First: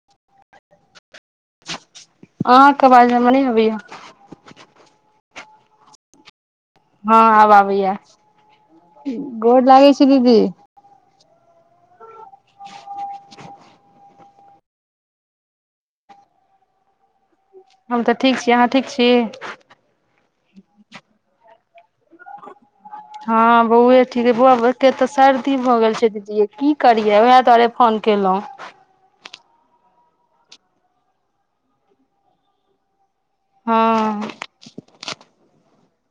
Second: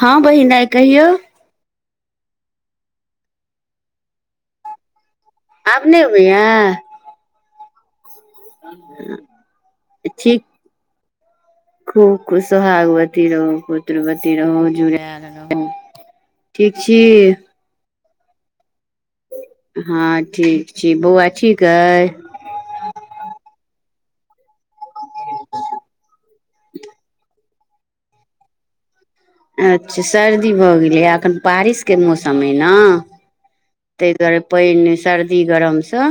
हँ बहिन आय कहियौ आहा के आबाज हमहर नहि आबै या आब नहि अबैया हँ आब आबैया गोर लागै छी दीदी ठीक खूब खुश सुहागवती रहू पुत्रवती रहु जुड़ल रहू ठीक छि हम तऽ ठीक छी अहाँ ठीक छी हँ ठीक छी बौआ ठीक अइ हँ बौए ठीक है बौआ के तऽ सर्दी भऽ गेल छै दीदीए की करियै उएह दुआरे द्वारे फोन केलहुँ अच्छा सर्दी भऽ गेलैए अखन बारिशके मौसम अइ नऽ तहि हँ दुआरे पैन मऽ सर्दी गरमसँ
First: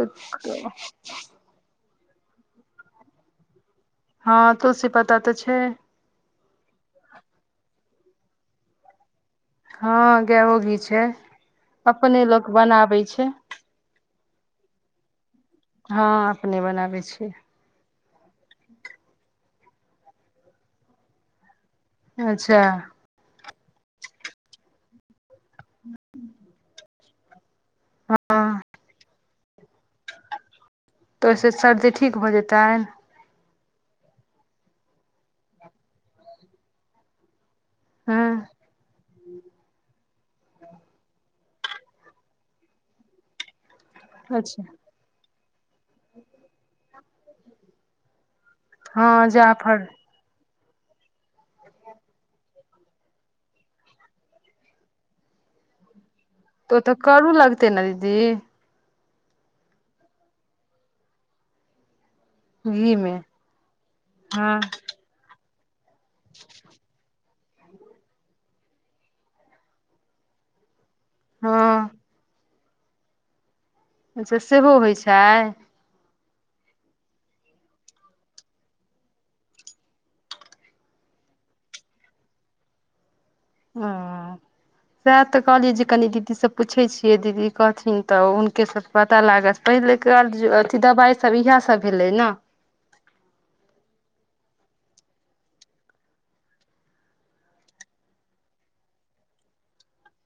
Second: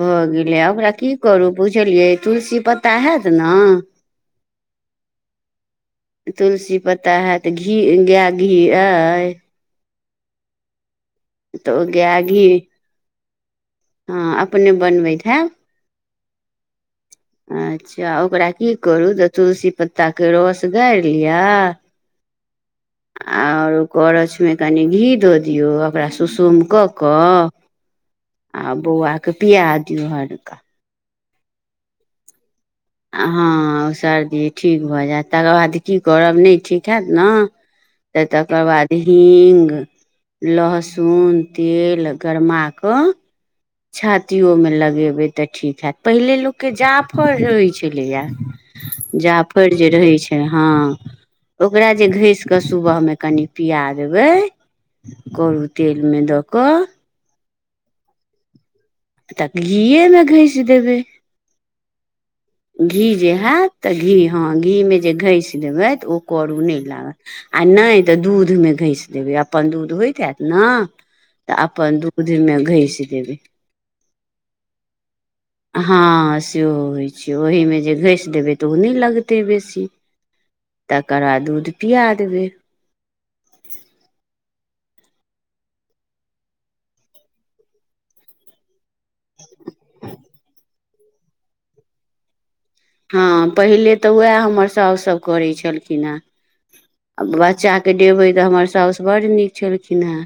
तऽ गेलै आ ओकरा की करू बुझलियै तुलसी पत्ता हैत नऽ हँ तुल्सी पता तऽ छै तुलसी पत्ता हैत घी गाय घी अइ हँ गायो घी छै तऽ ओ गाय अपने घी लोक बनाबै छै हँ अपने बनबैत हैत हँ अपने बनाबै छै अच्छा ओकरा की करू त तुलसी पत्ता के रस गैर लिअ अच्छा ओर करोछ मे कनि घी दऽ दियौ ओकरा सुसुम कऽ क हँ आ बौआके पिया दियऔ हल्का तऽ ओहिसँ सर्दी ठीक भऽ जेतन हँ ओ सर्दी ठीक भऽ जायत तकर बाद की करब नहि ठीक हैत नऽ तऽ हँ तकर बाद हिंग लहसुन तेल गरमा कऽ अच्छा छातियओमे लगेबै तऽ ठीक हैत पहिले लोकके जाफर होइत छलैए जाफर जे रहै छै हँ ओकरा जे घेस के सुबहमे कनि पिआ देबै करू तेलमे दऽ कऽ उ तऽ करू लगतै न दीदी तऽ घीएमे घेस देबै घी जे होयत तऽ घी हँ घीमे जे घसे देबै तऽ ओ करू नहि लागत आ नहि तऽ दूधमे घेइस देबै अपन दूध होइत हत न तऽ हँ अपन दूध दूध मऽ घैस देबे अच्छा सेहो होइ छै हँ सेहो होइ छै ओहीमे जे घेस देबै तऽ ओ नहि लगतै बेसी तकरबाद दूध पिआ देबै आ सएह तऽ कहलियै जे कनि दीदी से पूछे छिये दीदी कहथिन तऽ हुनके सब पता लागत पहिलेके अथी दबाइसभ इएह सभ भेलै नऽ हँ पहिले तऽ उएह हमर साउस सभ करैत छलखिन हैं आ बच्चाके देबै तऽ हमर सासु बड्ड नीक छलखिन हँ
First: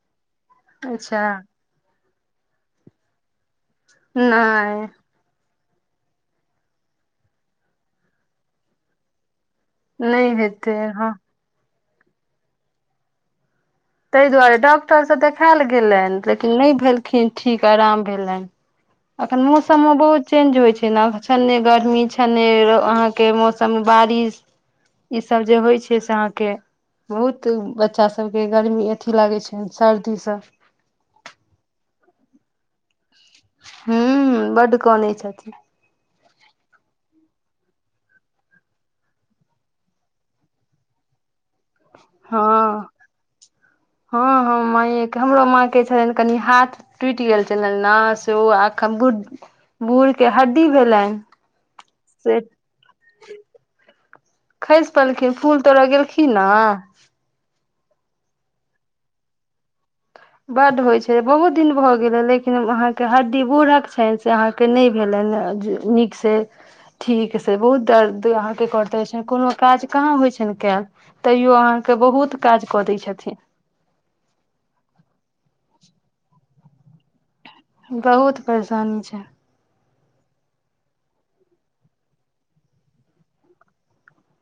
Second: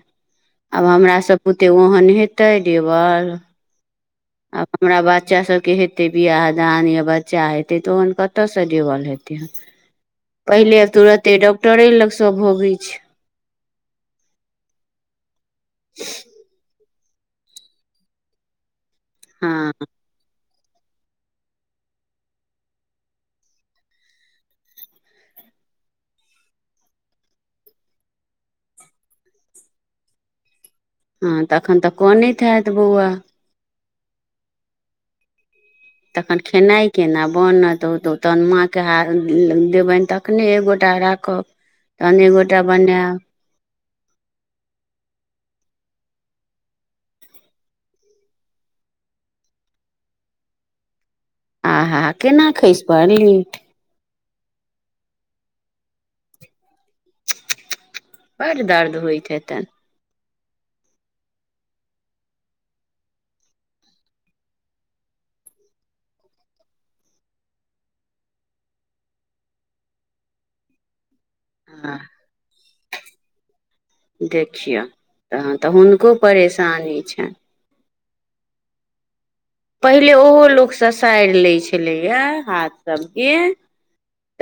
आब हमरा अच्छा सभ बुते ओहन होतै देबल [inaudible] आ हमरा बच्चा सब के हेतै बियाह दान या बच्चा हेतै तऽ ओहन कतयसँ देबल हेतै नहि हेतै पहिले हँ तुरत्ते डॉक्टरे लग सब भोगै छै ताहि दुआरे डॉक्टर स देखायल गेलनि लेकिन नहि भेलखिन ठीक आराम भेलनि अखन हँ मौसम म बहुत चेंज होय छै न छन्न्हे गरमी छन्न्हे अहाँके मौसम मे बारिश ई सब जे होइ छै से अहाँके बहुत बच्चा सब के गरमी अथी लागै छै सर्दीसँ हँ तऽ अखन तऽ कनैत हाएत बौआ हू बड कानै छथिन तखन खेनाइ केना बनत तऽ तहन माँके देबैन तखने एक गोटा राखब तन एक गोटा हँ बएब हँ हँ माइये के हमरो माँ के छलनि कनि हाथ टूईट गेल छै न से ओ अखन बुढ़ बूढ़ के हड्डी भेलनि आहाहा से केना खैस परलै खैस परलखिन फूल तोड़ गेलखिन न बड दर्द होइत हेतनि बड्ड होइ छलै बहुत दिन भऽ गेलै लेकिन अहाँके हड्डी बूढ़क छनि से अहाँके के नयी भेलनि जे नीकसे ठीक से बहुत दर्द अहाँके करते छै कोनो काज कहाँ होइ छनि कैयल तैयो आ अहाँके बहुत काज कऽ दै छथिन देखियौन तहन तऽ हुनको परेशानी छनि बहुत परेशानी छै पहिले ओहो लोक ससाईर लै छलैया हाथ सभके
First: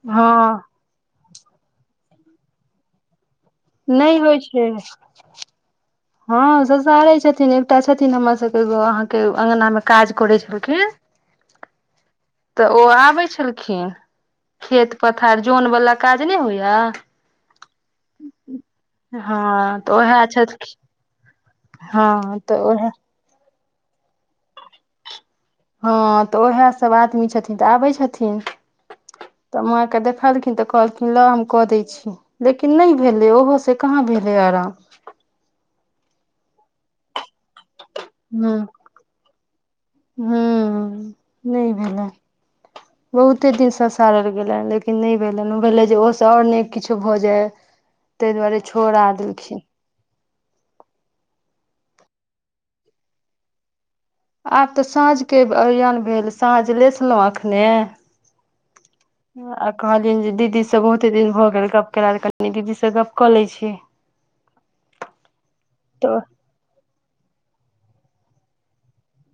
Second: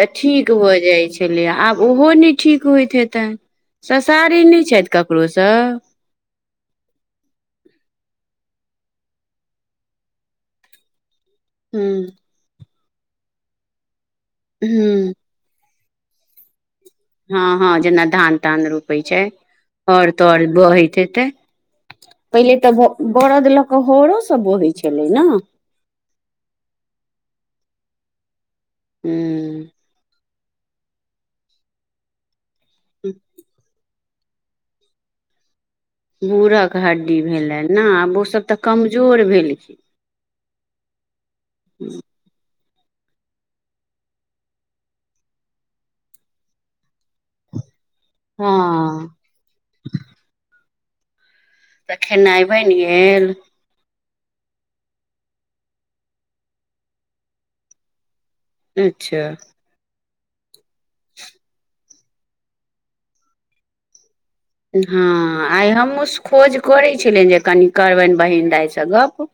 तऽ ठीक हँ भऽ जाइत छलै आब ओहो नहि ठीक होइत हेतनि नहि होइ ससारी नयी छै छथि ककरोसँ हँ ससारै छथिन एकटा छथिन हमर सबके एगो अहाँके अंगना मे काज करै छलखिन हू तऽ ओ आबै छलखिन खेत हुँ पथार जोन वाला काज नहि होइया हँ हँ जेना धान तान रोपै छै हँ तऽ हर उएह तर छथि बहैत हेते हँ तऽ तऽ ब उएह बरद लऽ कऽ हरो सब बोहै छलै ने हँ तऽ उएह सभ आदमी छथिन तऽ आबै छथिन तऽ हुँ माँके देखलखिन तऽ कहलखिन लाउ हम कऽ दै छी लेकिन नहि भेलै ओहो से कहाँ भेलै आराम बूढ़क हड्डी भेलैन न आब ओ सब ह तऽ कमजोर हूँ नहि भेलखिन भेलनि [inaudible] [inaudible] बहुते दिन ससारल गेलए लेकिन नहि भेलनि ओ ओसँ और नहि किछो भऽ जाय [inaudible] [inaudible] तैई दुआरे छोड़ा हँ देलखिन तऽ खेनाइ बैन गेल आब तऽ साँझके ओरियान भेल साँझ लेसलौं अखने अच्छा आ कहलियनि जे दीदी से बहुते दिन भऽ गेल गप केला [unintelligible] त कनि दीदी से गप कऽ लै छी हँ आइ हमहुं स तऽ खोज करै छलियनि जे कनि करबनि बहिन दायसँ गप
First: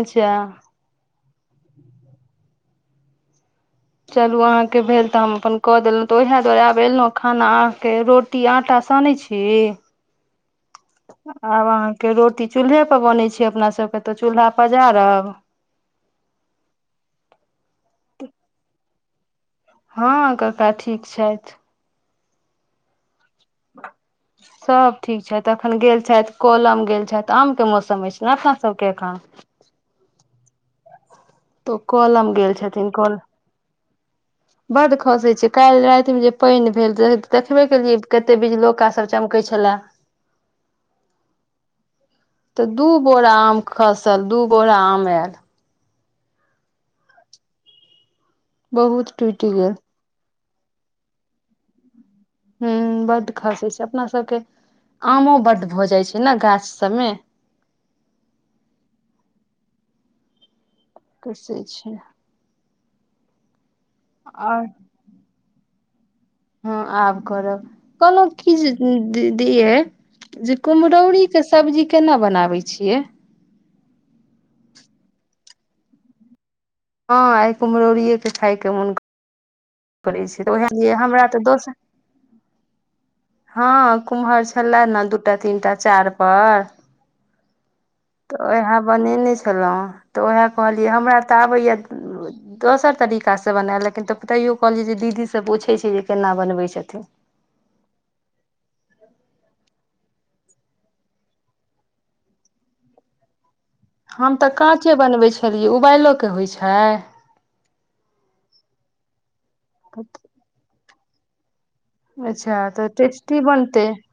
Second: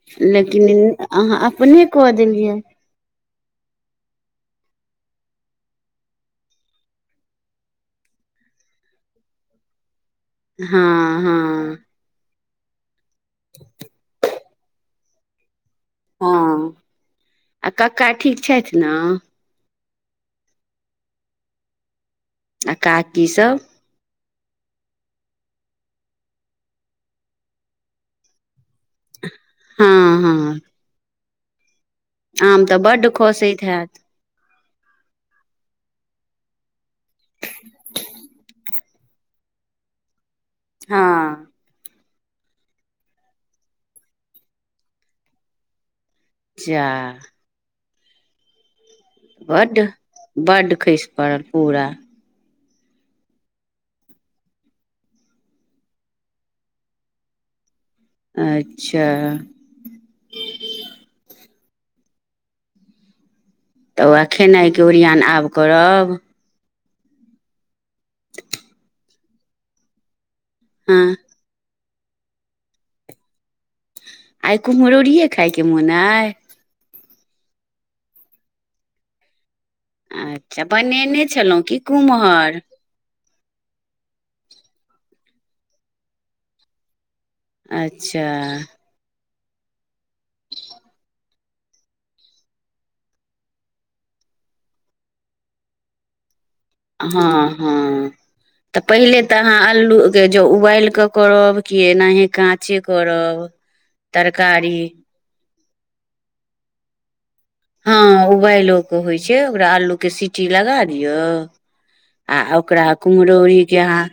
अच्छा लेकिन अहाँ अपने कऽ देलियै चलू अहाँके भेल तऽ हम अपन कऽ देलहुँ तऽ उएह दुआरे आब एलहुँ खाना अहाँके रोट ई आंटा सनै छी [inaudible] हँ आब हँ अहाँके रोटी चूल्हे पर बन छै अपना सबके तऽ चूल्हा पजारब हँ आ कक्का ठीक छथि न हँ कक्का ठीक छथि आ काकी सब सब ठीक छथि अखन गेल छथि कलम गेल छथि आम के मौसम अछि रत्ना सबके एखन हँ हँ तऽ ओ कलम गेल आम तऽ छथिन बड्ड कल खसैत हैत बड्ड खसै छै काल्हि राति मे जे पानि भेल तऽ देखबे केलियै कतेक बीजलौका सभ चमकै छलए हँ तऽ दू बोरा आम खसल दू बोरा आम आयल छिया बहुत टूटि गेल बड्ड बड्ड खसि पडल पूरा हं बड खसे छै अपना सबके आमो बड भऽ जाइ छै नें गाछ सबमे अच्छा कसै छै तऽ आओर खेनाइके ओरियन आब करब हँ आब करब कहलहुँ की जे दी दिये जे हँ कुम्हरौरी के सब्जी केना बनाबे छियै आइ कुम रौड़िये खायके मोन अइ हँ आइ कुमहरौरिय के खाय के मोन क पै छै तऽ अच्छा ओह बनेने हमरा तऽ छलहुँ की दोसर कुम्हर हँ कुम्हर छलै ने दूटा तीन टा चारि पर अच्छा तऽ उएह बनेने छलहुँ तऽ उएह कहलियै हमरा तऽ आबैए दोसर तरीकासँ बनायल लेकिन तऽ तेयो कहलियै जे दीदीसँ पूछैत छै जे केना बनबैत छथिन हँ हँ तऽ पहिले ते अहाँ अलू के जो उबाल क करब क एनाहे काँचे करब [inaudible] हम तऽ काँचे बनबैत छलियै उबाइलो के होइत छै हँ उबालओ के होइ छै ओकरा आलू के सीटी लगा दियअ आ अच्छा ओकरा तऽ टेस्टी कुम्हरौरी के बनतै यहाँ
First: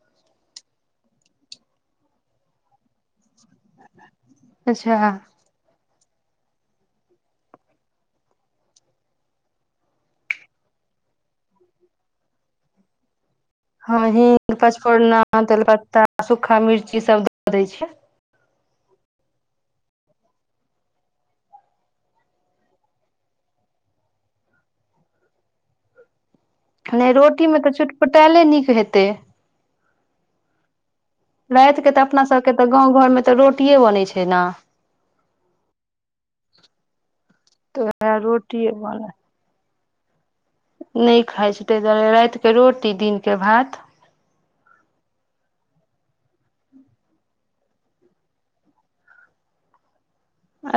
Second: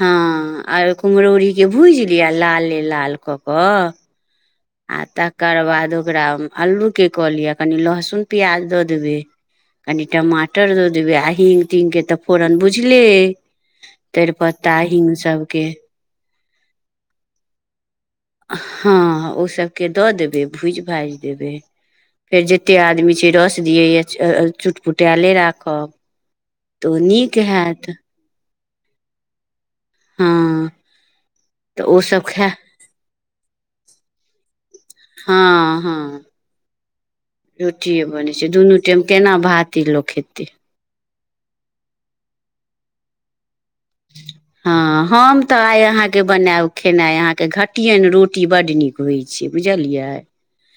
हँ आ कुम्हरौड़ीके भूजि लिअ लाले लाल कऽ कऽ अच्छा आ तकर बाद ओकरा अलूके कऽ लिअ कनि लहसुन प्याज दऽ देबै कनि टमाटर दऽ देबै आ हीङ् तींगके तऽ फोरन बुझले अइ हँ ही तेजपत्ता हिंग पचफोरना सबके तेलपत्ता सूखा मिर्ची सब द दै छै हँ ओ सभके दऽ देबै भूजि भाजि देबै फेर जतेक आदमी छै रस दियैए चुटपुटायले राखब तऽ ओ नहि नीक रोटीमे तऽ हैत चुटपुटायले नीक हेतै हँ रातिके तऽ ओसभ अपना खाय सबके तऽ गाँव घरमे तऽ रोटिे बनैत छै न हाँ हाँ तऽ रोटिए वएह बनै छै रोटिये दुनू टाइम बनल केना भाते लोक खेतै नहि खाइ छै ताहि दुआरे रातिके रोटी दिनके भात हँ हम तऽ आइ अहाँके बनायब खेनाइ अहाँके घटियेन रोटी बड नीक होई छै बुझलियै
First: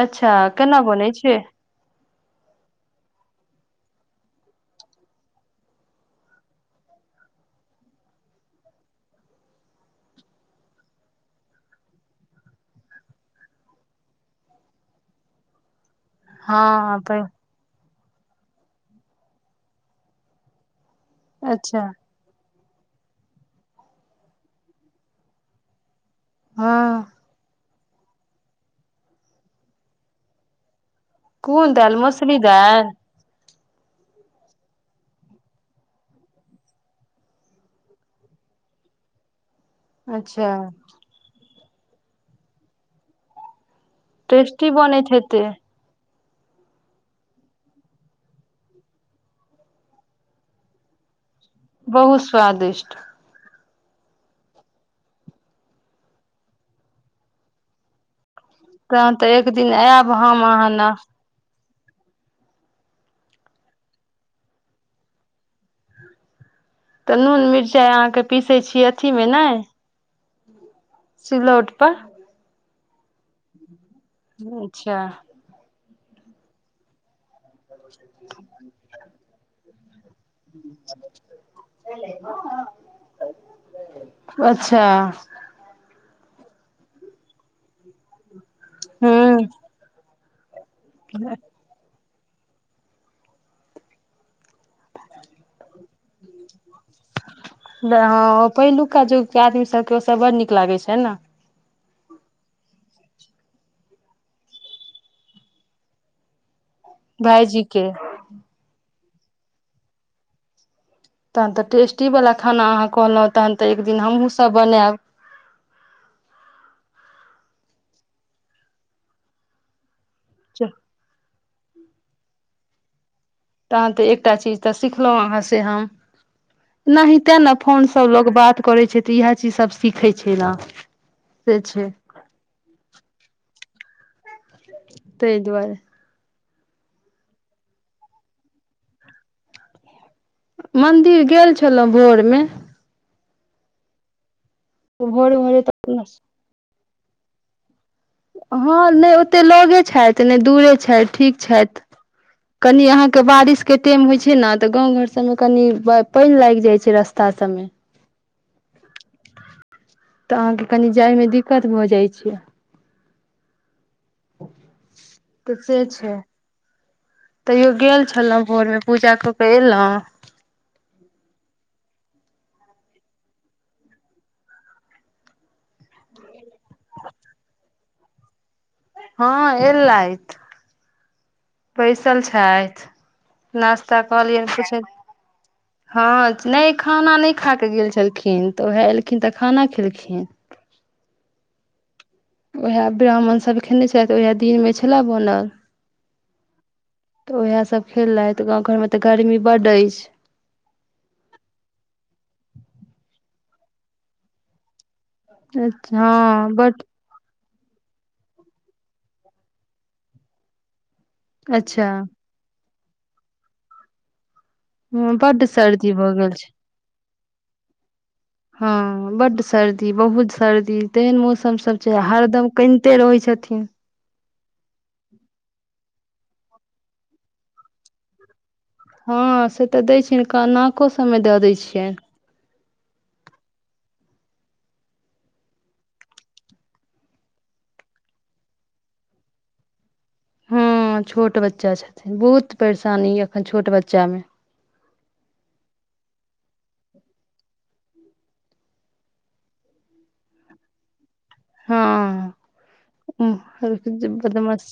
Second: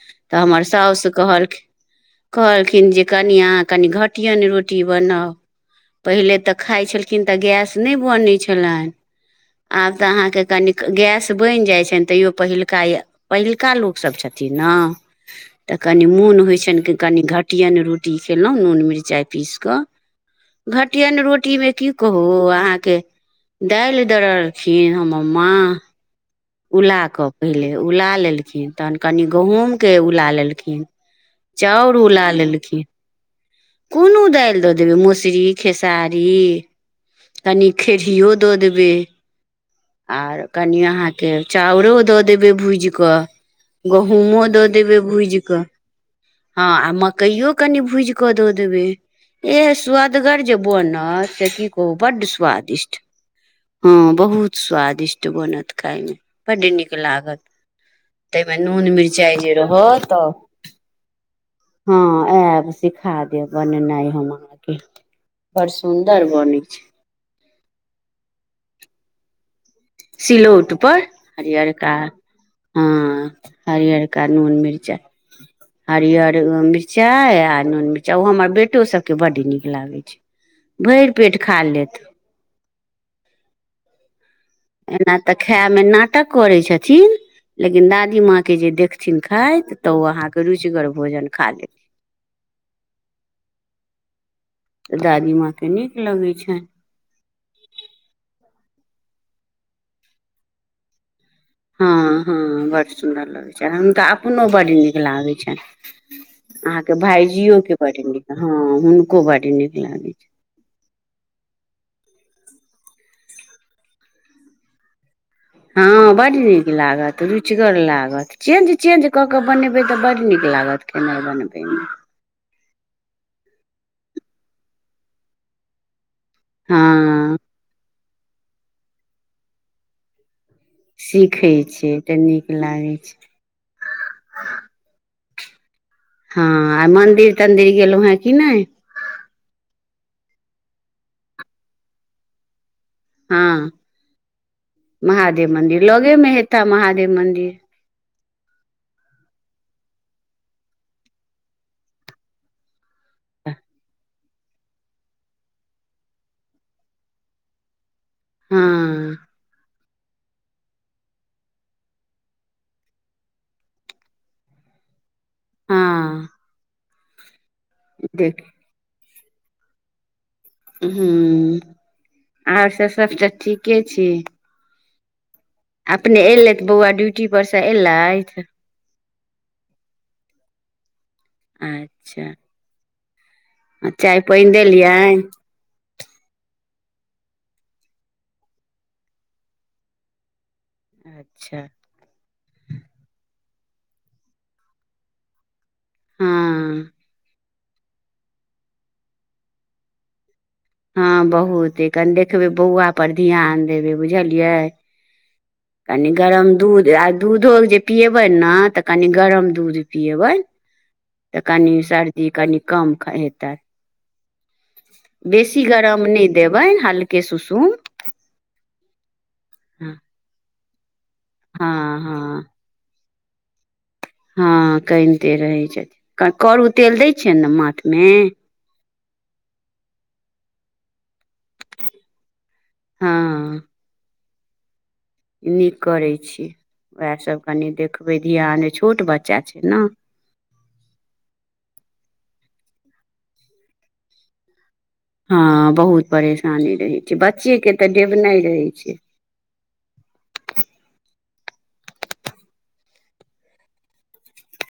अच्छा तऽ हमर केना साउस बनै छै कहलखिन कहलखिन जे कनि अहाँ कनि घटिअनि रोटी बनाउ पहिले तऽ खाइ छलखिन तऽ गैस नहि बनै छलनि आब तऽ अहाँके कनि गैस बनि जाइ छनि तैओ पहिलुका यए पहिलका लोकसभ छथिन नऽ तऽ कनि मोन होइ छनि कनि हँ घटियनि रोटी खयलहुँ नून मिरचाइ पीसि कऽ घटियन रोटी मे अच्छा की कहू आ अहाँके दालि दररथिन हमर माँ हँ उला कऽ पहिले उला लेलखिन तखन कनि गेहूमके कनि उला लेलखिन कोन चाउर दालि उला मसुरी लेलखिन दालि कोनो दालि दऽ देबै मसुरी खेसारी कनी खेरियओ दऽ देबै आर अच्छा कनि अहाँके चाउरो दऽ देबै भूजि कऽ गहुंमो टेस्टी दऽ देबै बनैत भूज हेतै कऽ हाँ आ मकइयो कनि भुजि कऽ दऽ देबै एह स्वदगर जे बनत से की कहू बड्ड स्वादिष्ट हँ बहुत स्वादिष्ट बनत खाययमे बड्ड नीक लागत ताहिमे नून तहन तऽ मिर्चाइ एक जे दिन रहत आयब तऽ हम अहाँ न हँ आयब सिखा देब बनेनाइ हम अहाँके बड़ सुन्दर बनै छै तऽ नून मिरचाइ अहाँके पीसै छीये अथीमे नहि सिलौटपर हरियरका पर हाँ हरियरका नून मिर्चा अच्छा हरियर मिर्चाइ आ नून मिरचा ओ हमर बेटो सबके बड नीक लागे छै भरि पेट खा लेत [inaudible] अच्छा एना तऽ खाय में नाटक करे छथिन लेकिन दादी माँ कऽ देखथिन हूँ खाइत तऽ अहाँके रुचिगर भोजन खा लेत दादी माँ के नीक लगै छनि नहीं हँ पहिलुका जुग के आदमी सबके ओ सब बड़ नीक लागे छैन नऽ हँ हँ बड्ड सुन्दर लगै छनि हुनकऽ अपनो बड्ड नीक लागै छनि अहाँ के भाईजियो के बड नीक हँ हुनको बड नीक लागैत छै तहन तऽ टेस्टी वाला खाना अहाँ कहलहुँ तहन तऽ एक दिन हमहुँसभ बनायब हँ बड नीक लागत रुचगर लागत चेंज चेंज कऽ के बनेबे तऽ बड नीक लागत खेनाइ बनबैमे तहन तऽ एकटा चीज तऽ सिखलहुँ अहाँ से हम नही हँ तें ने फोनसँ लोक स बात करै छै तऽ इएह चीज सब सिखै छै नऽ सीखै छियै तऽ नीक लागै छै तऽहि दुआरे हँ आ मंदिर तंदिर गेलहु हें कि नहि मंदिर गेल छलहुँं भोर मऽ हाँ भोरे महादेव भोरे मन्दिर तऽ लोगे मे हैता महादेव मन्दिर हँ नहि ओते लगे छथि नहि दूरे छथि ठीक छथि कनि अहाँ के बारिश के टाइम होय छै ने तऽ गाँंव घर सब मे कनी पानि लागि जाए छै रस्ता सब में [unintelligible] [unintelligible] तऽ अहाँ के कनि जाइमे दिक्कत भऽ जाइत छै [inaudible] तऽ से छै हँ तैयो गेल देख छलहुँ भोर मे पूजा कऽ के एलहुँ ह [inaudible] आर सब सबटा ठीके छी अपने एयलै तऽ बौआ ड्यूटी पर से एलैथ हँ एलैथ बैसल अच्छा छैथ नास्ता चाय कहलिय पानि किछ देलियनि [inaudible] हँ नहि खाना नहि खा कऽ गेल छलखिन तऽ उएह एलखिन तऽ खाना खेलखिन अच्छ ओएह ब्राह्मण सब खेने छलैथ ओएह दिनमे छल बनल हँ ओएह सभ खेलैथ गाँव घरमे तऽ गर्मी बडअछि हँ बहुत कनी देखबै बौआ पर ध्यान देबै बुझलियै कनी गरम हँ बड्ड दूध आ दूधो जे पिएबै ने तऽ कनी गरम दूध पियेबै तऽ कनि अच्छा सर्दी कनि कम क हैतै [inaudible] बड्ड बैसी सर्दी गरम भऽ नय गेल दे छै बैन हल्के सुसुम हँ बड हँ सर्दी बहुत सर्दी तेहन मौस सब छै हँ हरदम कनिते रहै छथिन हँ कनिते रहै छथिन करू तेल दै छियनि ने माथ मे हँ से तऽ दै छियनि का नाको सभमे दऽ दै छियनि हँ नीक करैत छी उएहसभ कनि देखबै ध्यान छोट बच्चा छै ने ह छोट बच्चा छथिन बहुत परेशानी य अखन छोट बच्चा मे हँ बहुत परेशानी रहैत छै बच्चे के तऽ डेबना रहे छै हँ [unintelligible]